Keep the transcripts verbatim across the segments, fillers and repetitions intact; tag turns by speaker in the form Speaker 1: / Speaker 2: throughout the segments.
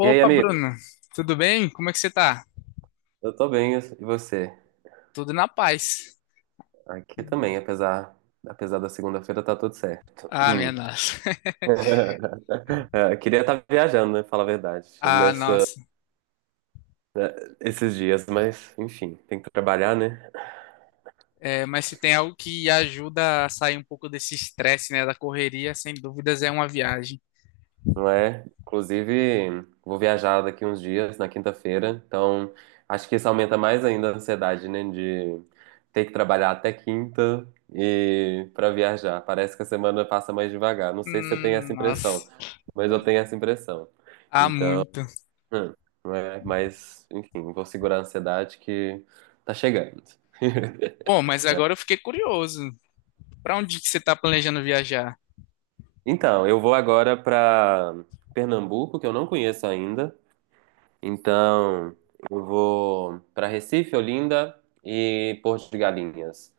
Speaker 1: E aí, amigo?
Speaker 2: Bruno, tudo bem? Como é que você tá?
Speaker 1: Eu tô bem, e você?
Speaker 2: Tudo na paz.
Speaker 1: Aqui também, apesar, apesar da segunda-feira, tá tudo certo.
Speaker 2: Ah, minha nossa.
Speaker 1: É, queria estar viajando, né? Falar a verdade,
Speaker 2: Ah,
Speaker 1: nessa,
Speaker 2: nossa.
Speaker 1: né, esses dias, mas enfim, tem que trabalhar, né?
Speaker 2: É, mas se tem algo que ajuda a sair um pouco desse estresse, né, da correria, sem dúvidas é uma viagem.
Speaker 1: Não é? Inclusive, vou viajar daqui uns dias, na quinta-feira, então acho que isso aumenta mais ainda a ansiedade, né? De ter que trabalhar até quinta e para viajar. Parece que a semana passa mais devagar. Não sei se você tem essa
Speaker 2: Hum, nossa.
Speaker 1: impressão, mas eu tenho essa impressão.
Speaker 2: Ah,
Speaker 1: Então,
Speaker 2: muito.
Speaker 1: hum, não é? Mas, enfim, vou segurar a ansiedade que tá chegando.
Speaker 2: Bom, mas agora eu fiquei curioso. Pra onde que você tá planejando viajar?
Speaker 1: Então, eu vou agora para Pernambuco, que eu não conheço ainda. Então, eu vou para Recife, Olinda e Porto de Galinhas.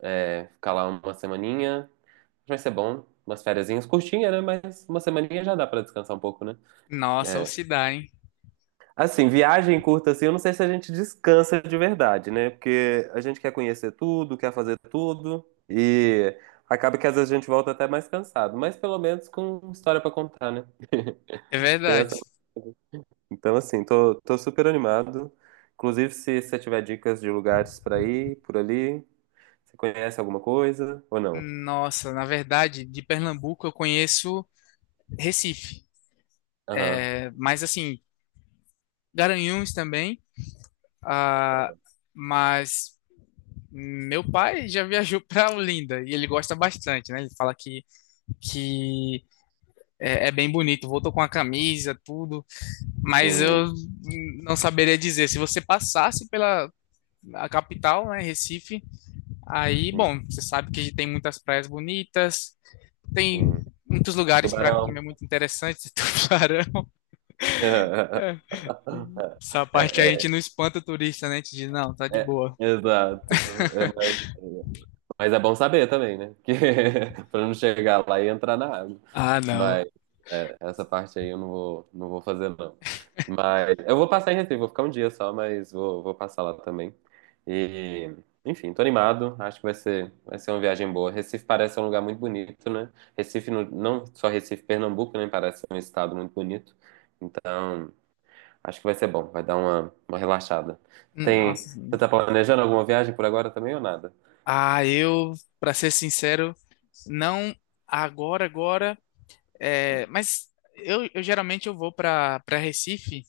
Speaker 1: É, ficar lá uma semaninha, vai ser bom. Umas fériasinhas curtinhas, né? Mas uma semaninha já dá para descansar um pouco, né?
Speaker 2: Nossa, ou
Speaker 1: É.
Speaker 2: se dá, hein?
Speaker 1: Assim, viagem curta assim, eu não sei se a gente descansa de verdade, né? Porque a gente quer conhecer tudo, quer fazer tudo e acaba que às vezes a gente volta até mais cansado, mas pelo menos com história para contar, né?
Speaker 2: É
Speaker 1: Tem essa
Speaker 2: verdade.
Speaker 1: Então, assim, tô, tô super animado. Inclusive, se você tiver dicas de lugares pra ir por ali, você conhece alguma coisa ou não?
Speaker 2: Nossa, na verdade, de Pernambuco eu conheço Recife.
Speaker 1: Aham,
Speaker 2: É, mas assim, Garanhuns também. Ah, mas Meu pai já viajou para Olinda e ele gosta bastante, né? Ele fala que, que é, é bem bonito, voltou com a camisa, tudo, mas
Speaker 1: sim,
Speaker 2: eu não saberia dizer. Se você passasse pela a capital, né, Recife, aí,
Speaker 1: sim,
Speaker 2: bom, você sabe que tem muitas praias bonitas, tem
Speaker 1: sim.
Speaker 2: muitos lugares para
Speaker 1: Tubarão.
Speaker 2: comer muito interessantes, tubarão. É. Essa
Speaker 1: É,
Speaker 2: parte a
Speaker 1: é,
Speaker 2: gente não espanta o turista, né? A gente diz, não, tá de
Speaker 1: é,
Speaker 2: boa.
Speaker 1: exato. É, mas, mas é bom saber também, né? Que, pra não chegar lá e entrar na água.
Speaker 2: Ah, não.
Speaker 1: Mas é, essa parte aí eu não vou, não vou, fazer, não. Mas eu vou passar em Recife, vou ficar um dia só, mas vou, vou passar lá também. E, enfim, tô animado, acho que vai ser, vai ser uma viagem boa. Recife parece um lugar muito bonito, né? Recife, no- não só Recife, Pernambuco, né? Parece um estado muito bonito. Então, acho que vai ser bom, vai dar uma, uma relaxada. Tem,
Speaker 2: Nossa.
Speaker 1: você tá planejando alguma viagem por agora também ou nada?
Speaker 2: Ah, eu, para ser sincero, não agora, agora, é, mas eu, eu geralmente eu vou para para Recife,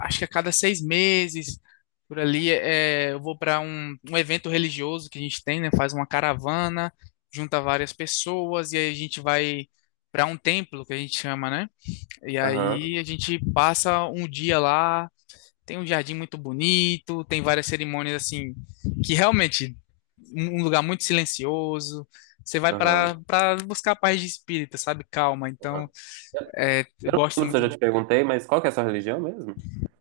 Speaker 2: acho que a cada seis meses, por ali, é, eu vou para um, um evento religioso que a gente tem, né? Faz uma caravana, junta várias pessoas e aí a gente vai para um templo que a gente chama, né? E
Speaker 1: Aham,
Speaker 2: aí a gente passa um dia lá, tem um jardim muito bonito, tem várias cerimônias assim que realmente um um lugar muito silencioso. Você vai
Speaker 1: aham,
Speaker 2: para para buscar paz de espírito, sabe? Calma. Então,
Speaker 1: aham.
Speaker 2: é, eu
Speaker 1: Eu não
Speaker 2: gosto
Speaker 1: lembro se
Speaker 2: muito.
Speaker 1: eu já te perguntei, mas qual que é a sua religião mesmo?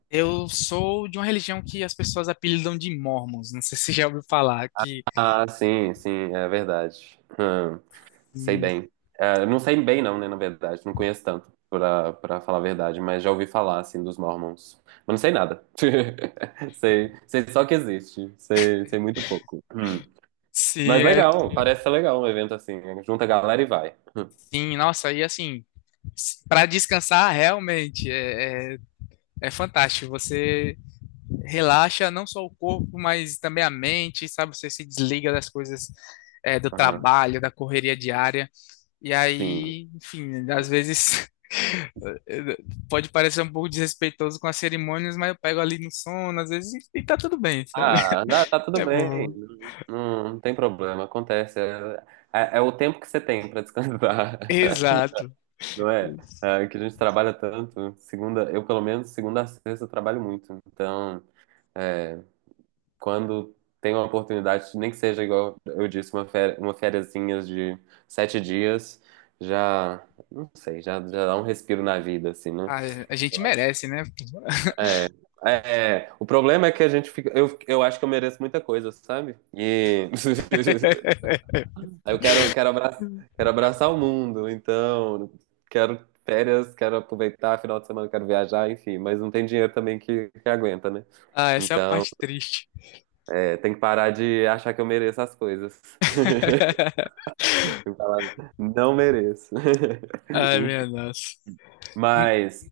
Speaker 2: Eu sou de uma religião que as pessoas apelidam de Mormons. Não sei se você já ouviu falar que
Speaker 1: Ah, sim, sim, é verdade. Hum, sei
Speaker 2: que
Speaker 1: bem. É, não sei bem, não, né, na verdade. Não conheço tanto, pra, pra falar a verdade, mas já ouvi falar, assim, dos Mormons. Mas não sei nada. Sei, sei só que existe. Sei, sei muito pouco. Hum. Mas
Speaker 2: se é
Speaker 1: legal, parece ser legal um evento assim, né? Junta a galera e vai.
Speaker 2: Sim. Nossa, e assim, para descansar realmente é, é, é fantástico. Você relaxa não só o corpo, mas também a mente, sabe? Você se desliga das coisas, é, do
Speaker 1: Aham,
Speaker 2: trabalho, da correria diária. E
Speaker 1: sim.
Speaker 2: aí, enfim, às vezes pode parecer um pouco desrespeitoso com as cerimônias, mas eu pego ali no sono, às vezes, e tá tudo bem, sabe?
Speaker 1: Ah, tá, tá tudo
Speaker 2: É
Speaker 1: bem.
Speaker 2: bom.
Speaker 1: Não, não tem problema, acontece. É, é- é o tempo que você tem pra descansar.
Speaker 2: Exato.
Speaker 1: Não é? É, que a gente trabalha tanto. Segunda, eu pelo menos segunda a sexta eu trabalho muito. Então, é, quando tem uma oportunidade, nem que seja igual eu disse, uma férias, uma fériazinha de sete dias, já, não sei, já, já dá um respiro na vida, assim, né?
Speaker 2: Ah, a gente
Speaker 1: Eu acho.
Speaker 2: merece, né?
Speaker 1: É, é, o problema é que a gente fica, eu, eu acho que eu mereço muita coisa, sabe? E Aí eu quero, quero abraçar, quero abraçar o mundo, então quero férias, quero aproveitar, final de semana quero viajar, enfim, mas não tem dinheiro também que, que aguenta, né?
Speaker 2: Ah, essa é a
Speaker 1: Então,
Speaker 2: parte triste.
Speaker 1: é, tem que parar de achar que eu mereço as coisas. Tem que falar, não mereço.
Speaker 2: Ai,
Speaker 1: Enfim,
Speaker 2: minha nossa. Hum.
Speaker 1: mas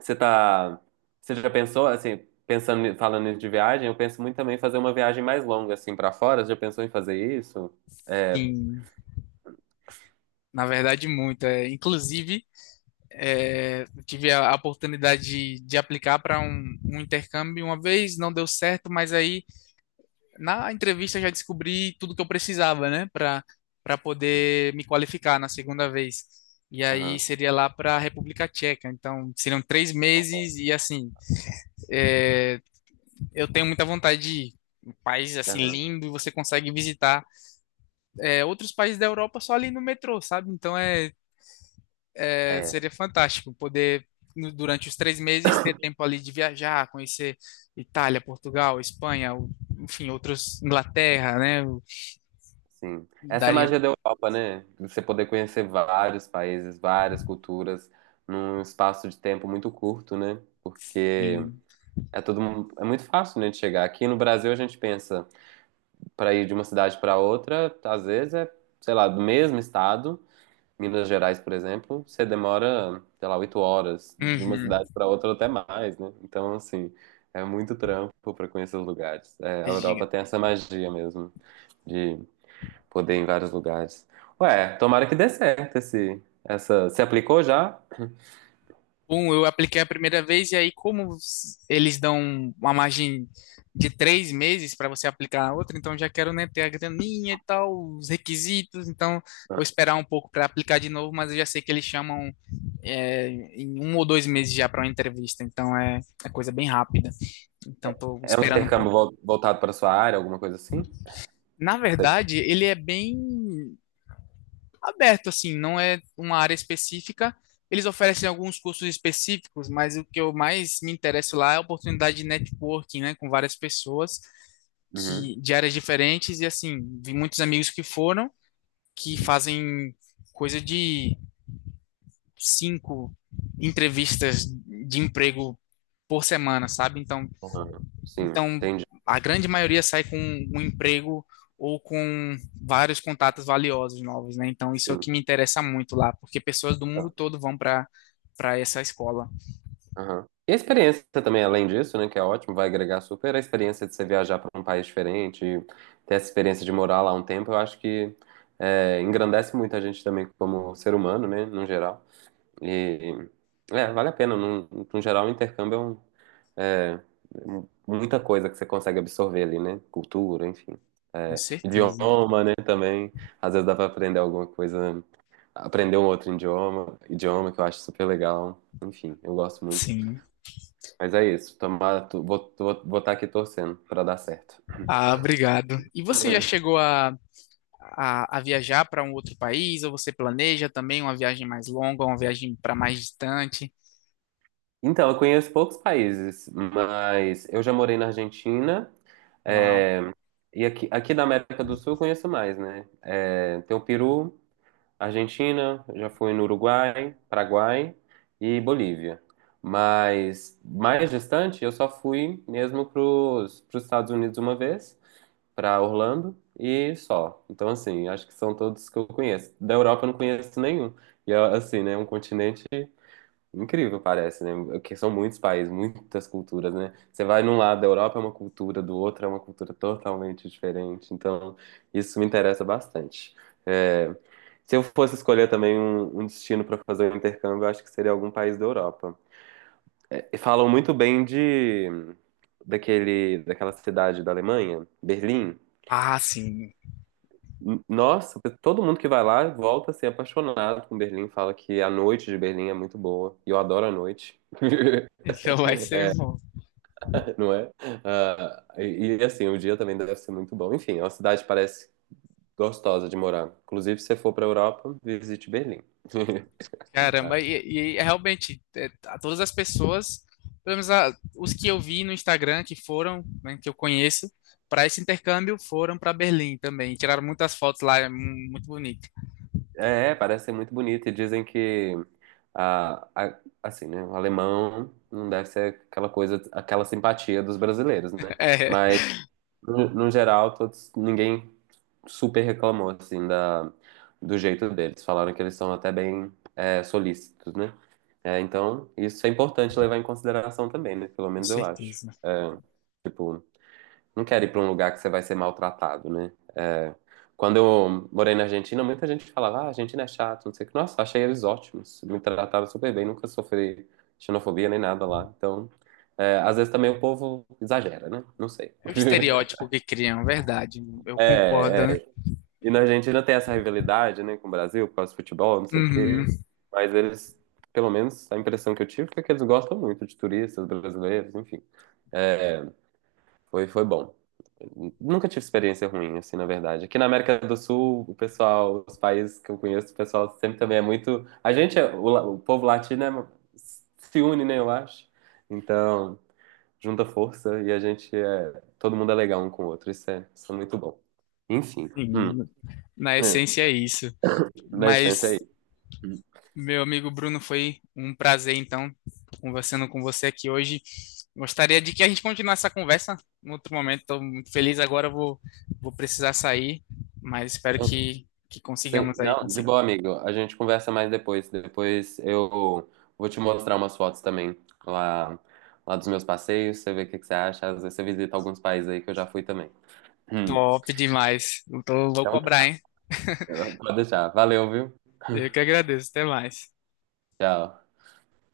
Speaker 1: você tá, você já pensou assim, pensando, falando nisso de viagem, eu penso muito também em fazer uma viagem mais longa assim para fora, você já pensou em fazer isso? É,
Speaker 2: Sim, na verdade, muito. É, inclusive. É, tive a, a oportunidade de, de aplicar para um, um intercâmbio uma vez, não deu certo, mas aí na entrevista já descobri tudo que eu precisava, né, para para poder me qualificar na segunda vez. E aí
Speaker 1: aham,
Speaker 2: seria lá para a República Tcheca. Então seriam três meses e assim, é, eu tenho muita vontade de ir. Um país assim
Speaker 1: aham,
Speaker 2: lindo e você consegue visitar é, outros países da Europa só ali no metrô, sabe? Então é É,
Speaker 1: é.
Speaker 2: seria fantástico poder, no- durante os três meses, ter tempo ali de viajar, conhecer Itália, Portugal, Espanha, o- enfim, outros, Inglaterra, né? Eu
Speaker 1: Sim. Essa é a
Speaker 2: daria.
Speaker 1: magia da Europa, né? Você poder conhecer vários países, várias culturas, num espaço de tempo muito curto, né? Porque
Speaker 2: Sim.
Speaker 1: é todo mu- é muito fácil, né, de chegar. Aqui no Brasil a gente pensa para ir de uma cidade para outra, às vezes é, sei lá, do mesmo estado, Minas Gerais, por exemplo, você demora, sei lá, oito horas de uma
Speaker 2: Uhum.
Speaker 1: cidade para outra ou até mais, né? Então, assim, é muito trampo para conhecer os lugares. É, a Europa tem essa magia mesmo de poder em vários lugares. Ué, tomara que dê certo esse, essa. Você aplicou já?
Speaker 2: Um, eu apliquei a primeira vez, e aí, como s- eles dão uma margem de três meses para você aplicar a outra, então já quero, né, ter a graninha e tal, os requisitos, então vou esperar um pouco para aplicar de novo, mas eu já sei que eles chamam é, em um ou dois meses já para uma entrevista, então é, é coisa bem rápida. Então, estou
Speaker 1: É um
Speaker 2: esperando um
Speaker 1: intercâmbio
Speaker 2: pouco.
Speaker 1: vol- voltado para sua área, alguma coisa assim?
Speaker 2: Na
Speaker 1: Sei.
Speaker 2: verdade, ele é bem aberto, assim, não é uma área específica. Eles oferecem alguns cursos específicos, mas o que eu mais me interesso lá é a oportunidade de networking, né, com várias pessoas
Speaker 1: Uhum,
Speaker 2: que de áreas diferentes e assim, vi muitos amigos que foram que
Speaker 1: uhum.
Speaker 2: fazem coisa de cinco entrevistas de emprego por semana, sabe? Então,
Speaker 1: Ah, sim,
Speaker 2: então,
Speaker 1: entendi.
Speaker 2: a grande maioria sai com um emprego ou com vários contatos valiosos novos, né? Então, isso é o
Speaker 1: Sim.
Speaker 2: que me interessa muito lá, porque pessoas do mundo
Speaker 1: Tá.
Speaker 2: todo vão para para essa escola.
Speaker 1: Aham. E a experiência também, além disso, né, que é ótimo, vai agregar super a experiência de você viajar para um país diferente, e ter essa experiência de morar lá um tempo, eu acho que é, engrandece muito a gente também como ser humano, né, no geral. E, é, vale a pena, no, no geral, o intercâmbio é um, É, muita coisa que você consegue absorver ali, né? Cultura, enfim.
Speaker 2: Com
Speaker 1: É,
Speaker 2: certeza.
Speaker 1: idioma, né, também. Às vezes dá pra aprender alguma coisa, aprender um outro idioma, idioma que eu acho super legal. Enfim, eu gosto muito.
Speaker 2: Sim.
Speaker 1: Mas é isso, tomara, tu- vou, vou, vou estar aqui torcendo pra dar certo.
Speaker 2: Ah, obrigado. E você já chegou a, a, a viajar para um outro país? Ou você planeja também uma viagem mais longa, uma viagem para mais distante?
Speaker 1: Então, eu conheço poucos países, mas eu já morei na Argentina,
Speaker 2: Uau.
Speaker 1: é, e aqui, aqui da América do Sul eu conheço mais, né? É, tem o Peru, Argentina, já fui no Uruguai, Paraguai e Bolívia. Mas mais distante, eu só fui mesmo para os Estados Unidos uma vez, para Orlando e só. Então, assim, acho que são todos que eu conheço. Da Europa eu não conheço nenhum. E, assim, né, é um continente incrível, parece, né? Porque são muitos países, muitas culturas, né? Você vai num lado da Europa é uma cultura, do outro é uma cultura totalmente diferente. Então, isso me interessa bastante. É, se eu fosse escolher também um, um destino para fazer um intercâmbio, eu acho que seria algum país da Europa. É, falam muito bem de daquele, daquela cidade da Alemanha, Berlim.
Speaker 2: Ah, sim.
Speaker 1: N- Nossa, todo mundo que vai lá volta a ser apaixonado com Berlim, fala que a noite de Berlim é muito boa. E eu adoro a noite.
Speaker 2: Então vai ser bom.
Speaker 1: Não é? Ah, e, e, assim, o dia também deve ser muito bom. Enfim, é uma cidade que parece gostosa de morar. Inclusive, se você for para a Europa, visite Berlim.
Speaker 2: Caramba, e, e é realmente, é, a todas as pessoas, pelo menos a- os que eu vi no Instagram, que foram, né, que eu conheço, para esse intercâmbio, foram para Berlim também. Tiraram muitas fotos lá, é mu- muito bonito.
Speaker 1: É, parece ser muito bonito e dizem que a, a- assim, né, o alemão não deve ser aquela coisa, aquela simpatia dos brasileiros, né?
Speaker 2: É,
Speaker 1: Mas no, no geral, todos, ninguém super reclamou, assim, da, do jeito deles. Falaram que eles são até bem é, solícitos, né? É, então, isso é importante levar em consideração também, né? Pelo
Speaker 2: com
Speaker 1: menos eu acho.
Speaker 2: certeza.
Speaker 1: Tipo, não quero ir pra um lugar que você vai ser maltratado, né? É, quando eu morei na Argentina, muita gente falava, ah, a Argentina é chato, não sei o que. Nossa, achei eles ótimos. Me trataram super bem, nunca sofri xenofobia nem nada lá. Então, é, às vezes também o povo exagera, né? Não sei.
Speaker 2: É o estereótipo que criam, verdade. Eu concordo,
Speaker 1: É,
Speaker 2: né?
Speaker 1: e na Argentina tem essa rivalidade, né, com o Brasil, por causa do futebol, não sei o
Speaker 2: Uhum,
Speaker 1: quê. Mas eles, pelo menos a impressão que eu tive foi que eles gostam muito de turistas brasileiros, enfim. É, foi, foi bom. Nunca tive experiência ruim, assim, na verdade. Aqui na América do Sul, o pessoal, os países que eu conheço, o pessoal sempre também é muito. A gente, é- o, la- o povo latino é- se une, né, eu acho. Então, junta força e a gente é. Todo mundo é legal um com o outro. Isso é, isso é muito bom. Enfim. hum,
Speaker 2: sim, na
Speaker 1: é,
Speaker 2: essência é isso.
Speaker 1: na essência
Speaker 2: Mas
Speaker 1: é. Hum.
Speaker 2: Meu amigo Bruno, foi um prazer, então, conversando com você aqui hoje. Gostaria de que a gente continuasse essa conversa em outro momento. Estou muito feliz agora, vou, vou precisar sair, mas espero
Speaker 1: Eu
Speaker 2: que, que consigamos aí.
Speaker 1: Não, de
Speaker 2: Consiga.
Speaker 1: boa, amigo. A gente conversa mais depois. Depois eu vou te mostrar umas fotos também lá, lá dos meus passeios. Você vê o que que você acha. Às vezes você visita alguns países aí que eu já fui também. Hum.
Speaker 2: Top demais. Então, vou
Speaker 1: Então,
Speaker 2: cobrar, hein?
Speaker 1: pode deixar. Valeu, viu?
Speaker 2: Eu que agradeço. Até mais.
Speaker 1: Tchau.